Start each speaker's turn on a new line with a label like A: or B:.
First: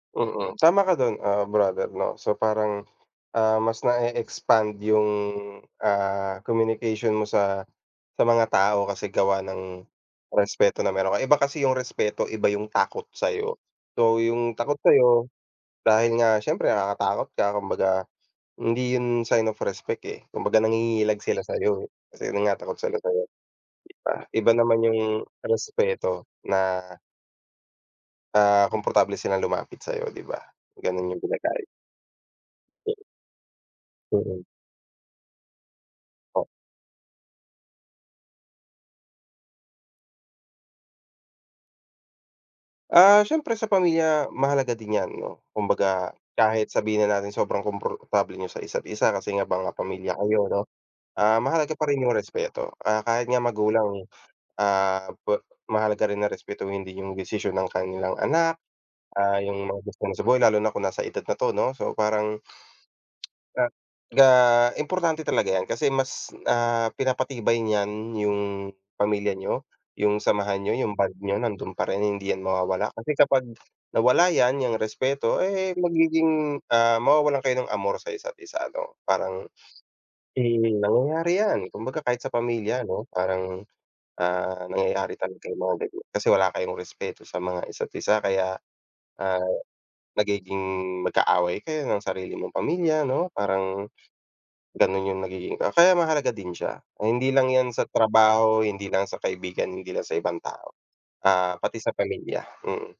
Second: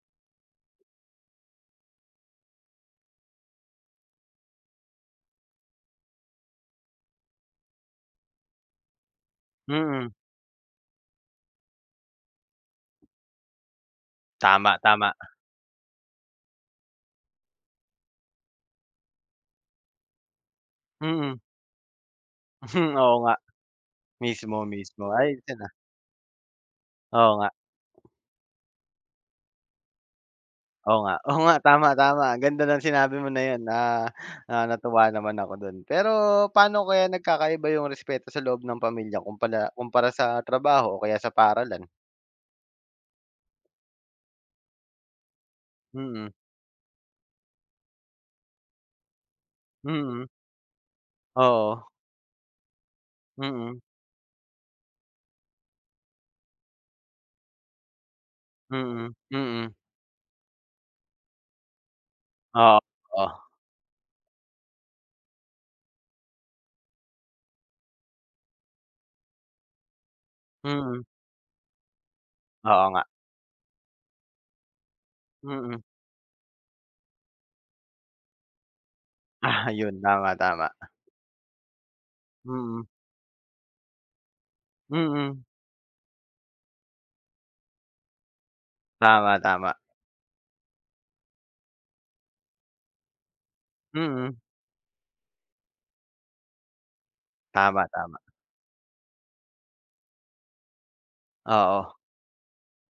A: Mm, tama ka do'n, ah, brother 'no so parang, ah, mas na e-expand yung, ah, communication mo sa, sa mga tao kasi gawa ng,
B: Mm
A: respeto na mayro'n ka iba kasi yung respeto iba yung takot sa'yo. So yung takot
B: Tama, tama.
A: sayo, dahil nga siyempre nakakatakot ka kumbaga hindi 'yon sign of respect, eh, kumbaga nangingilag
B: Mm.
A: sila sayo, eh, kasi 'yun nga takot
B: Hmm,
A: sila
B: oo
A: sayo,
B: nga,
A: 'di ba? Iba naman yung
B: mismo-mismo ayos yun, ah.
A: respeto na
B: Oo nga.
A: ah, komportable silang lumapit sa'yo di ba,
B: Oo
A: gano'n
B: nga,
A: yung
B: oo nga
A: pinagkaiba.
B: tama-tama ganda ng sinabi mo na yun, ah,
A: Mm
B: natuwa naman ako do'n. Pero, paano kaya nagkakaiba yung respeto sa loob ng pamilya kumpala kumpara sa trabaho o kaya sa paaralan?
A: Ah, siyempre sa pamilya mahalaga din yan 'no kumbaga
B: Mm.
A: kahit sabihin na natin sobrang komportable niyo sa isa't isa kasi nga mga pamilya
B: Mm.
A: kayo 'no, ah, mahalaga
B: Oo.
A: pa rin yung respeto. Ah, kahit nga
B: Mm.
A: magulang, ah, pwe mahalaga rin na respetuhin din yung desisyon ng kanilang anak,
B: Mm,
A: ah, yung
B: Mm
A: mga gusto niya sa buhay lalo na kung nasa edad na 'to 'no so parang
B: Oo. O
A: [unintelligible] ga importante talaga yan kasi mas, ah, pinapatibay niyan yung pamilya niyo, yung samahan niyo yung
B: Mm.
A: bond niyo nando'n pa rin hindi yan
B: Oo
A: mawawala
B: nga.
A: kasi kapag nawala yan yung respeto, eh,
B: Mm.
A: magiging ah, mawawalan kayo ng amor sa isa't isa 'no parang
B: Ah, 'yun
A: Eh,
B: tama-tama.
A: nangyayari yan, kumbaga kahit sa pamilya
B: Mm.
A: 'no parang, ah, nangyayari
B: Mm.
A: talaga yong mga ganiyan kasi wala kayong respeto sa mga isa't isa kaya, ah,
B: Tama-tama.
A: nagiging magkaaway kayo ng sarili mong pamilya 'no, parang
B: Mm.
A: gano'n yung nagiging ah, kaya mahalaga din siya. Hindi lang yan sa
B: Tama-tama.
A: trabaho, hindi lang sa kaibigan hindi lang sa ibang tao, ah, pati sa
B: Oo.
A: pamilya, mm.